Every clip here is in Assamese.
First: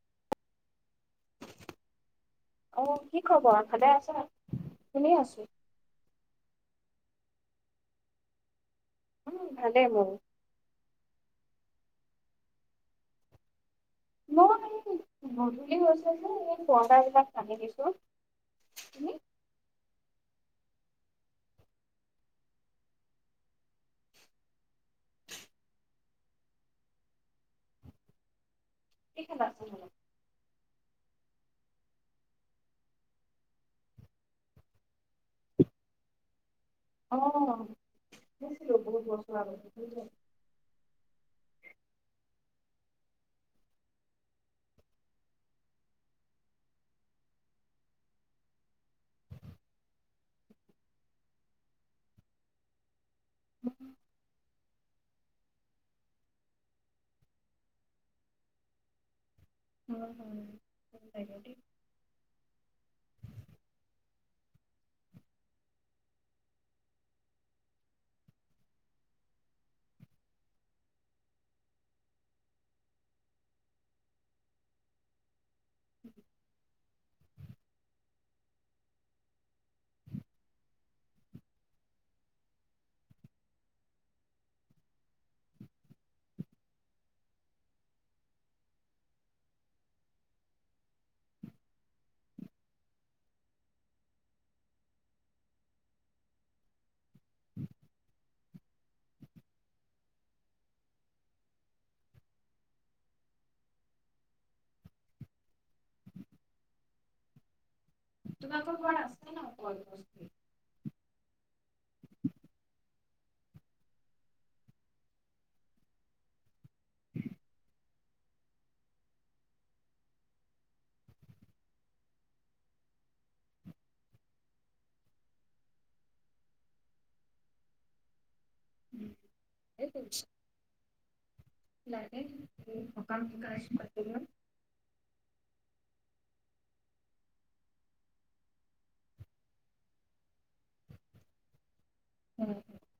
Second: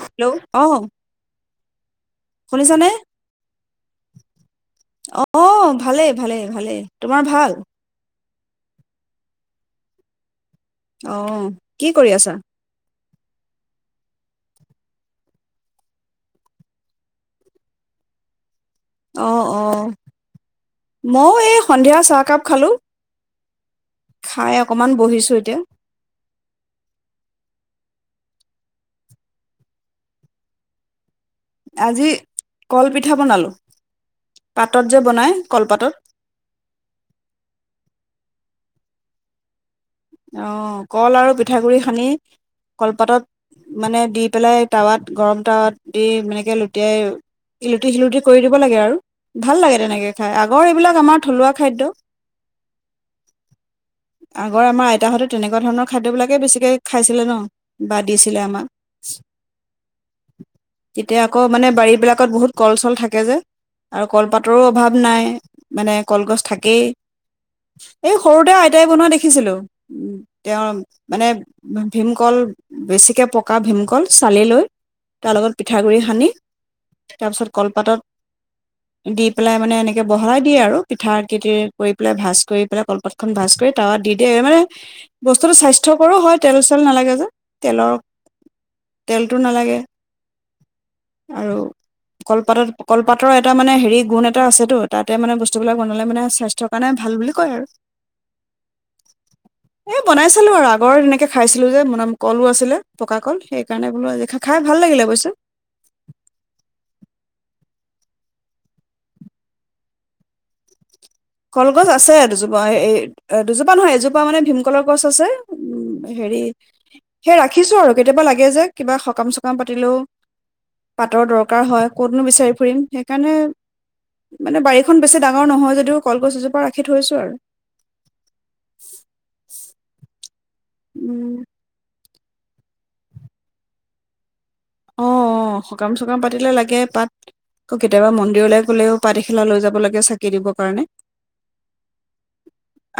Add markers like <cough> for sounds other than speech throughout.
হেল্ল' অ। অ শুনিছানে? কি খবৰ ভালে আছা, শুনি আছো। অ' ভালেই ভালেই ভালেই, তোমাৰ ভাল? উম, ভালেই মোৰ। অ' কি কৰি আছা? মই এই গধূলি হৈছে যে এই পৰ্দাৰ বিলাক তানি দিছো। তুমি অ অ। ময়ো এই সন্ধিয়া চাহকাপ খালোঁ। খাই অকনমান বহিছো এতিয়া। <unintelligible> আজি, কলপিঠা বনালোঁ। পাতত বনাই কলপাতত আছিলোঁ, বহুত বছৰ আগতে। অ', কল আৰু পিঠাগুৰি সানি কলপাত, মানে দি পেলাই টাৱাত, গৰম টাৱাত দি এনেকে লুটিয়াই, ইলুটি-শিলুটি কৰি দিব লাগে আৰু। ভাল লাগে তেনেকে খাই, আগৰ এইবিলাক আমাৰ থলুৱা খাদ্য। আগৰ আমাৰ আই তাহাঁতে তেনেকুৱা ধৰণৰ খাদ্যবিলাকে বেছিকে খাইছিলে ন, বা দিছিলে আমাক। তেতিয়া আকৌ মানে, বাৰীবিলাকত বহুত কল-চল থাকে যে, আৰু কলপাতৰো অভাৱ নাই, মানে কলগছ থাকেই। এই সৰুতে আইতাই বনোৱা দেখিছিলো। উম, তেওঁ মানে ভীমকল, বেছিকৈ পকা ভীমকল চালিলৈ তাৰ লগত পিঠাগুড়ি সানি, তাৰপিছত কলপাতত দি পেলাই মানে এনেকৈ বহলাই দিয়ে আৰু পিঠা <unintelligible> কৰি পেলাই ভাঁজ কৰি পেলাই, কলপাতখন ভাঁজ কৰি তাৱাত দি দিয়ে। এ মানে বস্তুটো স্বাস্থ্যকৰো হয়, তেল-চেল নালাগে যে। তেলৰ, তেলটো নালাগে আৰু কলপাতত, কলপাতৰ এটা মানে হেৰি, গুণ এটা আছেটো। তাতে মানে বস্তুবিলাক বনালে মানে স্বাস্থ্যৰ কাৰণে ভাল বুলি কয় আৰু। এ, বনাই চালো আৰু আগৰ তেনেকে খাইছিলো যে, মন, কলো আছিলে, পকা কল। সেইকাৰণে বোলো আজি খা-খাই ভাল লাগিলে অৱশ্যে। তোমাৰলোকৰ ঘৰত আছে ন, কলগছ? কলগছ আছে দুজোপা। এ, এ দুজোপা নহয়, এজোপা মানে ভীমকলৰ গছ আছে, উম, হেৰি সেই ৰাখিছো আৰু কেতিয়াবা লাগে যে, কিবা সকাম চকাম পাতিলেও, পাতৰ দৰকাৰ হয়, ক'তনো বিচাৰি ফুৰিম। সেইকাৰণে, মানে বাৰীখন বেছি ডাঙৰ নহয় যদিও কলগছ এজোপা ৰাখি থৈছো আৰু। এক ইনশ উহ তাকেই খকাম তেতিয়া ৰাইজ মাতিব অ অ খকাম চকাম পাতিলে লাগে পাত অ কেতিয়াবা মন্দিৰলৈ গলেও পাত এখিলা লৈ যাব লাগে চাকি দিবৰ কাৰণে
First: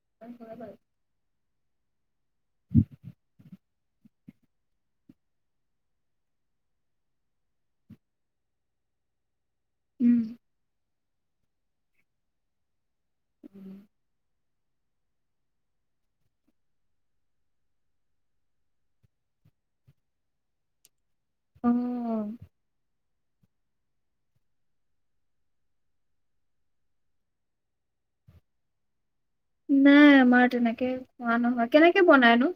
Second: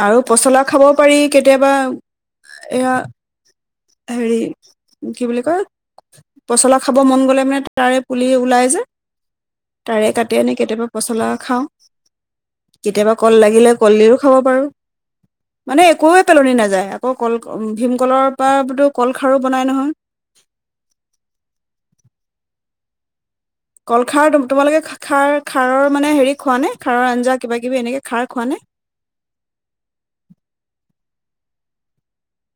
আৰু পছলা খাব পাৰি কেতি দেবাউ অ এয়া হেৰি কি বুলি কয় পচলা খাব মন গ'লে মানে তাৰে পুলি ওলাই যে তাৰে কাটি উম, আনি কেতিয়াবা পচলা খাওঁ কেতিয়াবা কল লাগিলে উম, কলডিলো খাব পাৰো মানে একো পেলনি নাযায় আকৌ কল ভীমকলৰ পৰাতো কলখাৰো বনাই নহয় কল খাৰ তোমালোকে খাৰ খাৰৰ মানে হেৰি খোৱা নে খাৰৰ আঞ্জা কিবা কিবি এনেকে খাৰ খোৱা নে নাই আমাৰ তেনেকে খোৱা নহয় কেনেকে বনাইনো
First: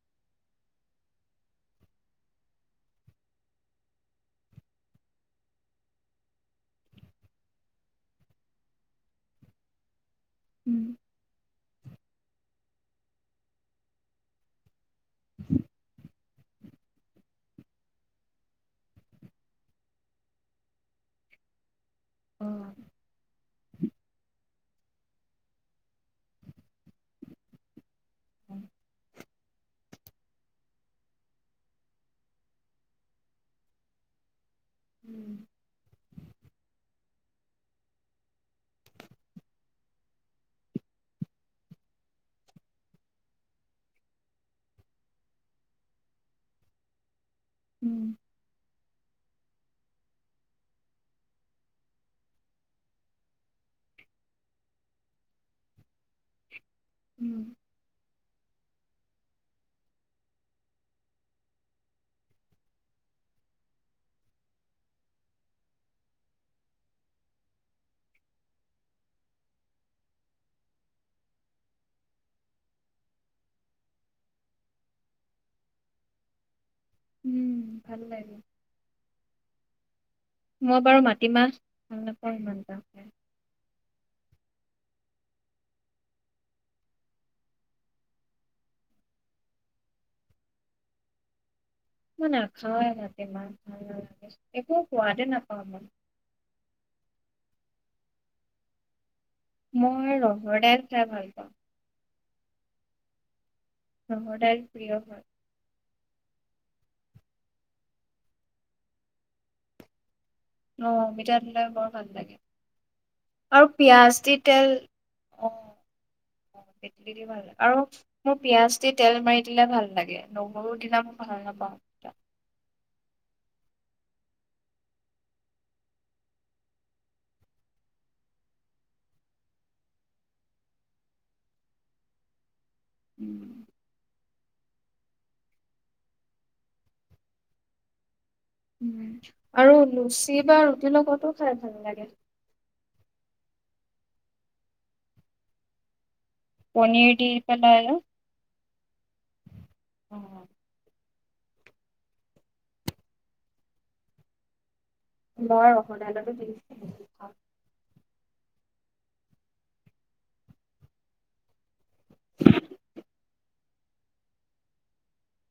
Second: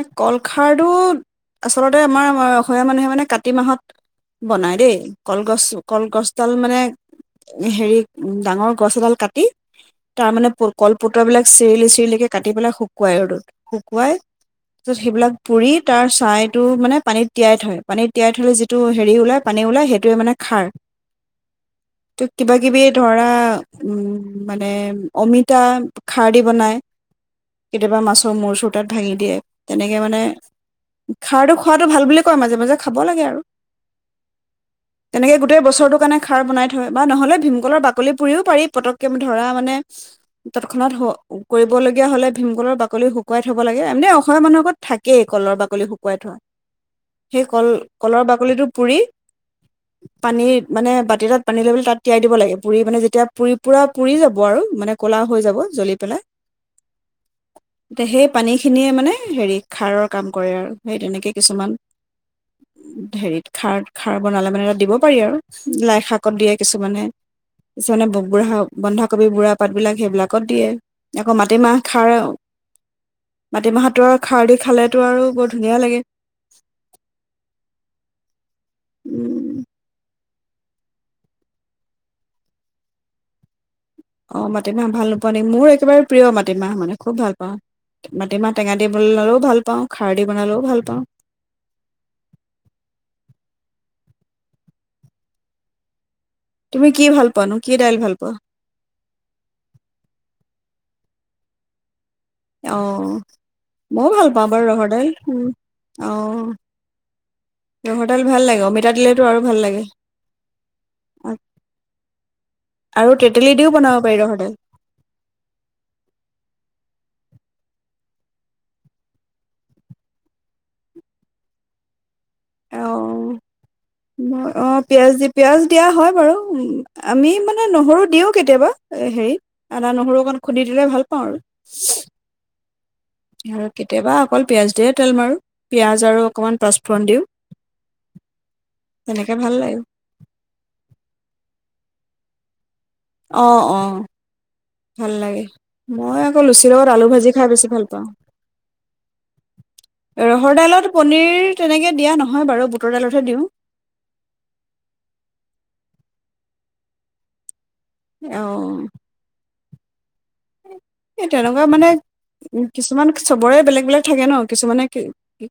এ কলখাৰটো আচলতে আমাৰ অসমীয়া মানুহে মানে কাতি মাহত বনায় দেই কলগছ কলগছডাল মানে হেৰি ডাঙৰ গছ এডাল কাটি তাৰ মানে প উম। কলপতৰা বিলাক চেলিচ তেলে কে কাটি পেলাই শুকুৱাই ৰ'দত শুকুৱাই ত সেইবিলাক পুৰি তাৰ ছাইটো মানে পানীত তিয়াই থয় পানীত তিয়াই থলে যিটো হেৰি ওলাই পানী ওলাই সেইটোৱে মানে খাৰ ত অ'। কিবা কিবি ধৰা উম মানে অমিতা খাৰ দি বনাই কেতিয়াবা মাছৰ মূৰ চোৰ তাত ভাঙি দিয়ে তেনেকে মানে খাৰটো খুৱাটো ভাল বুলি কয় মাজে মাজে খাব লাগে আৰু উম, তেনেকে গোটেই বছৰটো কাৰণে খাৰ বনাই থয় বা নহলে ভীমকলৰ বাকলি পুৰিও পাৰি পতককে ধৰা মানে তৎক্ষণাত কৰিবলগীয়া হলে ভীমকলৰ বাকলি শুকুৱাই থব লাগে এনেও অসমীয়া মানুহৰ ঘৰত থাকেই কলৰ বাকলি শুকুৱাই থোৱা। সেই কল উম, কলৰ বাকলিটো পুৰি পানী মানে বাতি এটাত পানী লৈপেলে তাত তিয়াই দিব লাগে পুৰি মানে যেতিয়া পুৰি পুৰা পুৰি যাব আৰু মানে ক'লা হৈ যাব জ্বলি <inaudible> উম, ত এ সেই সেইখিনিয়ে মানে হেৰি খাৰৰ কাম কৰে আৰু সেই তেনেকে কিছুমান হেৰিত খাৰ খাৰ বনালে মানে দিব পাৰি আৰু লাই শাকত দিয়ে কিছুমানে কিছুমানে বুঢ়া বন্ধাকবি বুঢ়া পাতবিলাক সেইবিলাকত দিয়ে আকৌ মাটিমাহ খাৰ মাটিমাহতো আৰু খাৰ দি খালে আৰু বৰ ধুনীয়া লাগে উম ভাল লাগে উম মই বাৰু মাটিমাহ ভাল নাপাওঁ ইমান এটা <unintelligible> অ মাটিমাহ ভাল নোপোৱা নেকি মোৰ একেবাৰে প্ৰিয় মাটিমাহ মানে খুব ভাল পাওঁ মাটিমাহ টেঙা দি বনালেও ভাল পাওঁ খাৰ দি বনালেও ভাল পাওঁ মই নেখাওঁয়ে মাটিমাহ ভাল নালাগে একো সোৱাদে নাপাওঁ মই তুমি কি ভাল পোৱানো? কি দাইল ভাল পোৱা। মই ৰহৰ দাইল খাই ভাল পাওঁ। অহ ময়ো ভাল ৰহৰ পাওঁ দাইল বাৰু ৰহৰ প্ৰিয় দাইল হয়। অ ৰহৰ দাইল ভাল লাগে অমিতা দিলেতো আৰু ভাল লাগে অ, অমিতা দিলে বৰ ভাল লাগে, আৰু তেতেলী দিও আৰু বনাব পাৰি পিয়াজ দি ৰহৰ দাইল তেল, অ', তেতেলী দি ভাল লাগে। আৰু মোৰ পিয়াজ দি তেল মাৰি দিলে ভাল লাগে, নহৰু দিনা মই ভাল নাপাওঁ। অ, অ, পিয়াজ দি, পিয়াজ দিয়া হয় বাৰু আমি মানে নহৰু দিওঁ কেতিয়াবা, হেৰি আদা-নহৰু অকণ খুন্দি দিলে ভাল পাওঁ আৰু। আৰু উম। কেতিয়াবা অকল পিয়াজ দিয়ে তেল মাৰোঁ, পিঁয়াজ আৰু অকমান পাঁচফোৰণ দিওঁ। তেনেকে ভাল আৰু লাগে লুচি বা ৰুটিৰ লগতো খাই ভাল লাগে। অ', অ', ভাল লাগে, মই আকৌ লুচিৰ লগত আলু পনীৰ দি ভাজি খাই বেছি পেলাই। ভাল যে। পাওঁ। অ', ৰহৰ ডাইলত পনীৰ তেনেকে দিয়া নহয় বাৰু বুটৰ দাইলতহে দিওঁ। মই ৰহৰ ডাইলটো <unintelligible> এ অ'। এই তেনেকুৱা মানে কিছুমান চবৰে বেলেগ, বেলেগ থাকে ন' কিছুমানে কি,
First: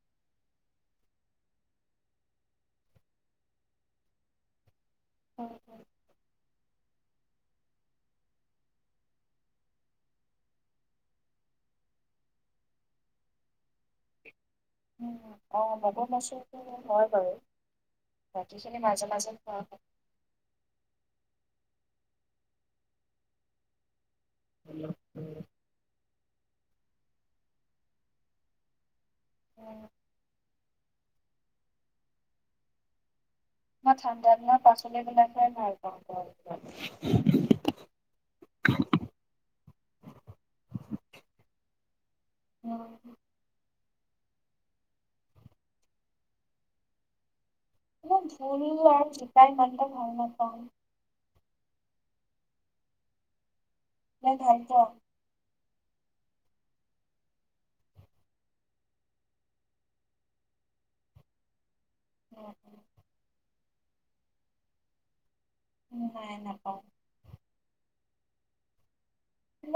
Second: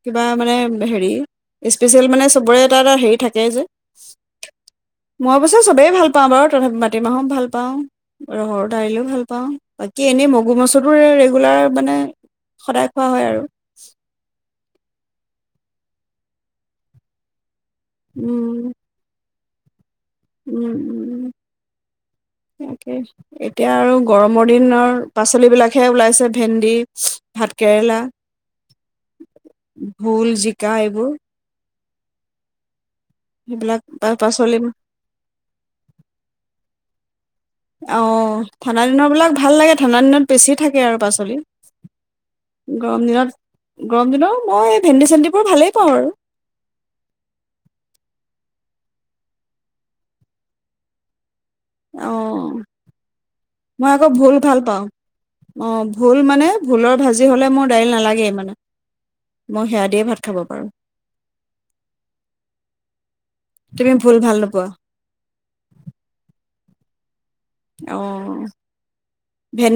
কিবা মানে হেৰি স্পেচিয়েল মানে চবৰে এটা, এটা হেৰি থাকেই যে। মই অৱশ্যে চবেই ভাল পাওঁ বাৰু। মাটিমাহো ভাল পাওঁ, ৰহৰ দাইলও ভাল পাওঁ। বাকী এনেই মগু মচুবোৰ ৰেগুলাৰ মানে সদায় খোৱা হয় আৰু। উম, অ', মগু মচুৰটো হয় বাৰু। বাকী উম খিনি মাজে মাজে অ'। উম, উম, তাকেই এতিয়া আৰু গৰমৰ দিনৰ পাচলিবিলাকহে ওলাইছে। ভেণ্ডি, ভাতকেৰেলা। উম, ভোল, জি কাৰ এইবোৰ? মই ঠাণ্ডা দিনৰ পাচলি বিলাকে ভাল পাওঁ <unintelligible> অ', ঠাণ্ডা দিনৰবিলাক ভাল লাগে, ঠাণ্ডা দিনত বেছি থাকে আৰু পাচল। গৰম উম, দিনত গৰম দিনৰো মই ভেণ্ডি-চেণ্ডিবোৰ ভালেই পাওঁ আৰু। মোক ভোল আৰু জিকা ইমানটা ভাল নাপাওঁ। অ'। মই আকৌ নে ভোল ভাল পাওঁ। পোৱা অ', ভোল মানে, ভোলৰ ভাজি হ'লে মোৰ দাইল নালাগেই মানে, মই সেয়া দিয়ে ভাত খাব পাৰোঁ। অ'। তুমি ভোল ভাল নোপোৱা? নাই নাপাওঁ। অ'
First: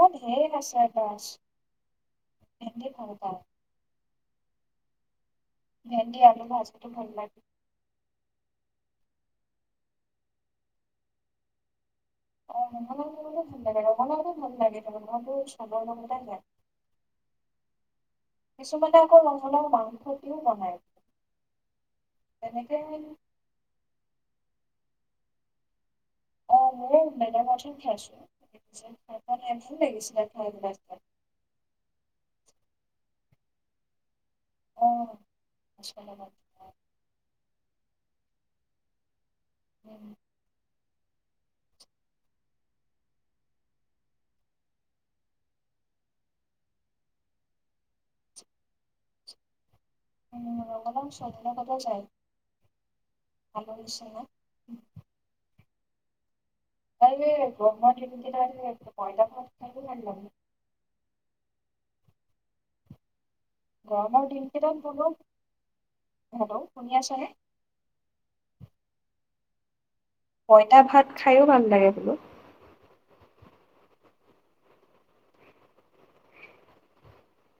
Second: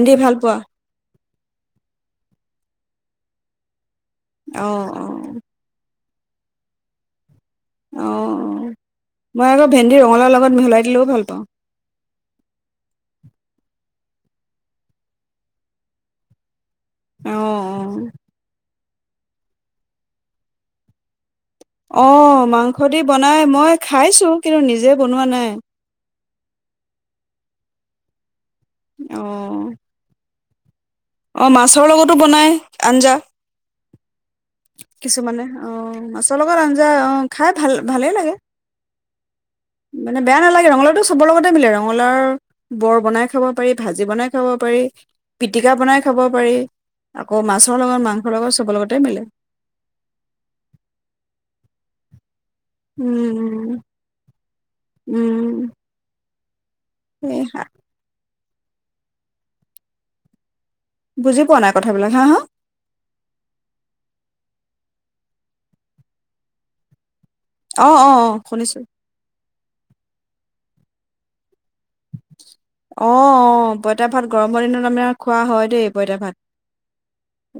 মই ভাল ঢেৰ পোৱা <unintelligible> বাছ। ভেণ্ডি ভাল পাওঁ। অ', অ ভেন্দি আলু ভাজিটো ভাল লাগে অঁ মই আকৌ ভেন্দি ৰঙালাও লগত মিহলাই দিলেও ভাল পাওঁ। অঁ ৰঙালাও <unintelligible> ভাল লাগে <unintelligible> মনবোৰ চবৰে লগতে যায়। অ', অ। কিছুমানে আকৌ ৰঙালওঁ মাংসত দিও বনাই। অ', মাংস দি বনাই মই খাইছো। কিন্তু নিজে বনোৱা নাই। অ', মোৰ <unintelligible> হে অ খাইছো। এ লাগিছিলে <inaudible> অ', মাছৰ লগতো বনাই আঞ্জা। অ কিছুমানে অ', আচলতে মাছৰ লগত আঞ্জা অ', খাই ভাল ভালেই লাগে। মানে বেয়া নালাগে ৰঙলাউটো চ চবৰ লগতে মিলে ৰঙালাও বৰ বনাই খাব পাৰি ভাজি বনাই খাব পাৰি পিটিকা বনাই খাব পাৰি আক মাছৰ লগত মাংস লগত চবৰ লগতে মিলে। ৰঙালাউ <unintelligible> যায়। উম, আলু নিচিনা উম, উম। আৰু এই ই গ <unintelligible> <unintelligible> পইতাভাত <unintelligible> বুজি পোৱা নাই কথা বিলাক, হা, হা। গৰমৰ দিন কেইটাত বোলো হেল্ল' শুনি আছেনে? অ অ অ শুনিছো পইতা ভাত খাইওঁ ভাল লাগে বোলো। অ', অ', পইতা ভাত গৰমৰ দিনত আমাৰ খোৱা হয় দেই পইতা ভাত।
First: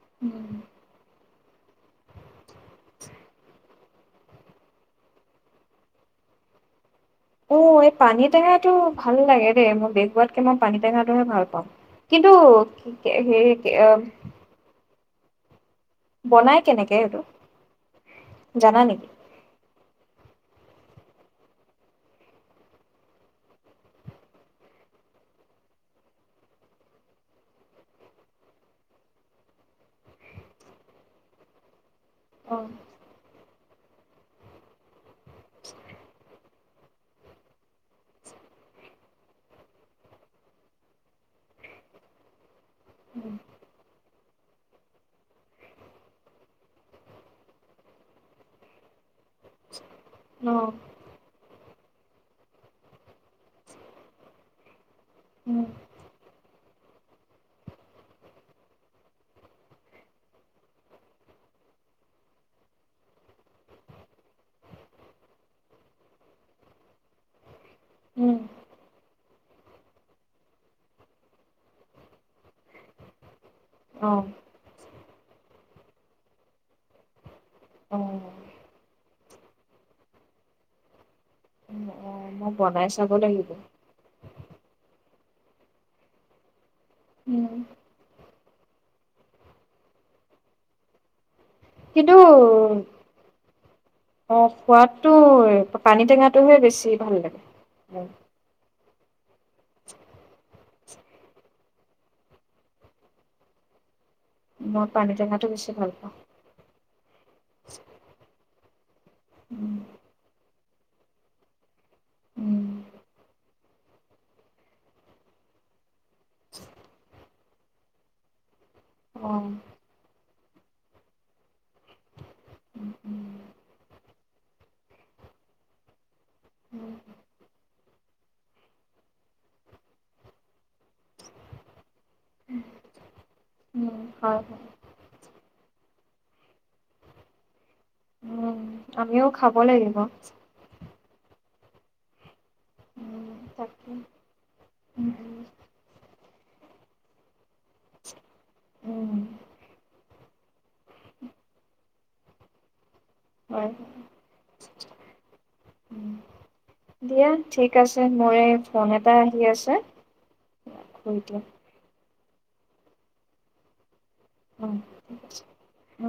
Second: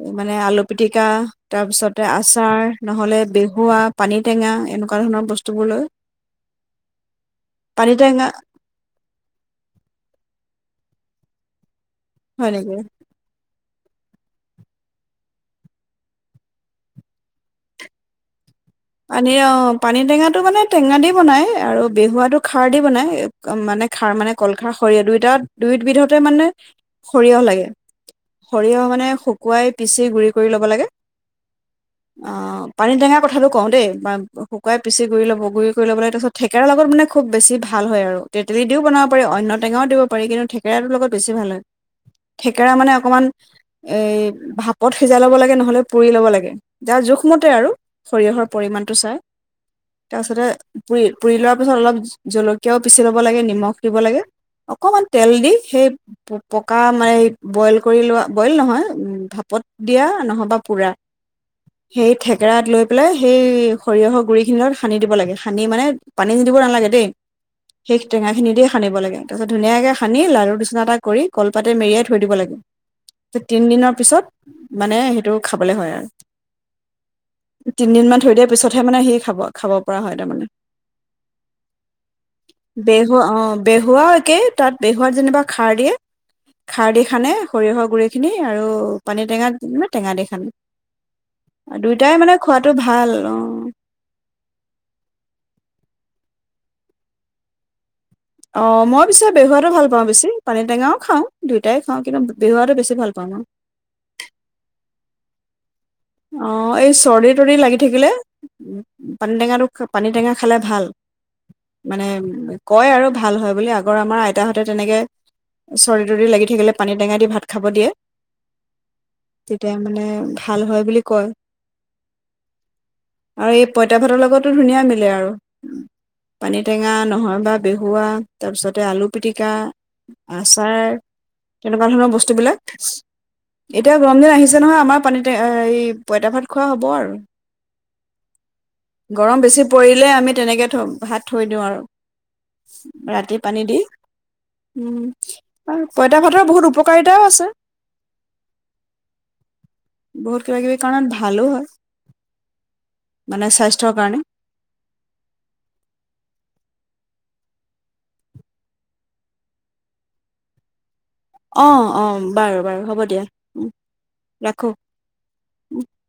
এ মানে আলু পিটিকা তাৰপিছতে আচাৰ নহ'লে বেহুৱা, পানীটেঙা এনেকুৱা ধৰণৰ বস্তুবোৰ লৈ। অ', এই পানী টেঙা পানীতেঙাটো ভাল লাগে দেই মই বেহোৱাতকে মই পানী টেঙাটোহে ভাল পাওঁ। কিন্তু হয় নেকি কি কে হেৰি <unintelligible> বনাই কেনেকে হেটো? পানীয়ে অ' পানী টেঙাত টো মানে টেঙা দি বনাই আৰু বেহুৱাটো খাৰ দি বনাই, মানে খাৰ মানে কল খাৰ সৰিয় দুইটাত- দুইবিধতে মানে সৰিয়হ লাগে, সৰিয়হ মানে শুকুৱাই পিচি গুৰি কৰি ল'ব লাগে। অ পানী টেঙা কথাটো কওঁ দেই বা শুকোৱাই পিছি গুৰি ল'ব, গুৰি কই লৈ পেলাই তাপিছত থেক কেৰা লগত মানে খুব বেছি ভাল হয় আৰু তেতেলি দিও বনাব পাৰি অন্য টেঙাও দিব পাৰি কিন্তু থেকেৰাটো লগত বেছি ভাল হয়। থে কেৰা মানে অকণমান এই ভাপ পথ সিজাই ল'ব লাগে নহ'লে পুৰি ল'ব লাগে। যাৰ-জোখমতে আৰু সৰিয়হৰ পৰিমাণটো চাই তাপিছতে অ পুই-পুৰি লোৱাৰ পিছত অলপ জলকীয়াও পিচি ল'ব লাগে, নিমখ দিব লাগে অকমান তেল দি উম, সেই প-পকা মানে বইল কৰি লোৱা বইল নহয় উ ভাপত দিয়া নহবা পোৰা হেই থেকেৰাত লৈ পেলাই হেই সৰিয়হৰ গুৰি খিনি লগত সানি দিব লাগে সানি মানে পানী দিব নালাগে দেই। সেইহ টেঙা উম, খিনি দিয়ে সানিব লাগে তাপিছত ধুনীয়াকে সানি লাৰু নিচনা এটা কৰি কলপাতে মেৰিয়াই থৈ দিব লাগে। তে তিন দিনৰ অ', পিছত মানে হেটো খাব বোলে হয় আৰু। তিন অ', দিন মান থৈ দিয়া পিছতহে মানে হি খাব। খাব পৰা হয় তামানে। উম, অ', মই বনাই চাব বেহুৱা লাগিব। অ' বেহুৱাও একেই তাত বেহুৱাত যেনিবা খাৰ দিয়ে। খাৰ দি খানে উম, সৰিয়হৰ গুৰি খিনি। আৰু পানী টেঙা <unintelligible> বা টেঙা দি খান আ দুইটাই মানে খোৱাটো অঅ', ভাল অ অ' খোৱাদটো পানী টেঙাত তুমি বেছি ভাল লাগে। উ। অঁ মই পিছে বেহুৱাটো ভাল পাওঁ বেছি, পানী টেঙাও খাওঁ, দুয়োটাই খাওঁ কিন্তু বেহুৱাটো বেছি ভাল পাওঁ মই। মই পানী টেঙাটো বেছি ভাল পাওঁ। অ' এই চৰ্দিত তুৰি লাগি থাকিলে পানী উম, টেঙাটো-পানী টেঙা খালে ভাল। মানে উম, কয় আৰু ভাল হয় বুলি আ। আগৰ আমাৰ আইতাহঁতে তেনেকে চৰি লাগি থাকোনী টেঙা দি ভাত খাব দিয়ে অ'। তেতিয়া মানে ভাল হয় বুলি কয় উম, উম, আৰু এই পঁইতা ভাতৰ লগত তো ধুনীয়া মিলে আৰু। পানী টেঙা উম, নহয় বা দৈ। হোৱা তাৰপিছতে আলু পিটিকা, আচাৰ তেনেকুৱা ধৰণৰ বস্তু বিলাক এতিয়া উম, গৰম দিন হয়, আহিছে হয়, নহয় আমাৰ পানীটে এই পইতা ভাত খোৱা হ'ব আৰু। উম, আমিও গৰম খাব বেছি লাগিব। পৰিলে আমি তেনেকে থম। ভাত থৈ দিওঁ আৰু। উম, ৰাতি পানী দি। তাকে, উম। <unintelligible> তা ভাতৰ বহুত উপকাৰিতাও আছে। উম। বহুত কিবাকিবি। কাৰণ ভালো হয়। মানে হয়, হয়, স্বাস্থ্যৰ কাৰণে। উম। দিয়া ঠিক আছে মই ফোন এটা আহি আছে। কৰি দিয়া। অহ, উম। বাৰু বাৰু হ'ব দিয়া। উম। অ <unintelligible> অ।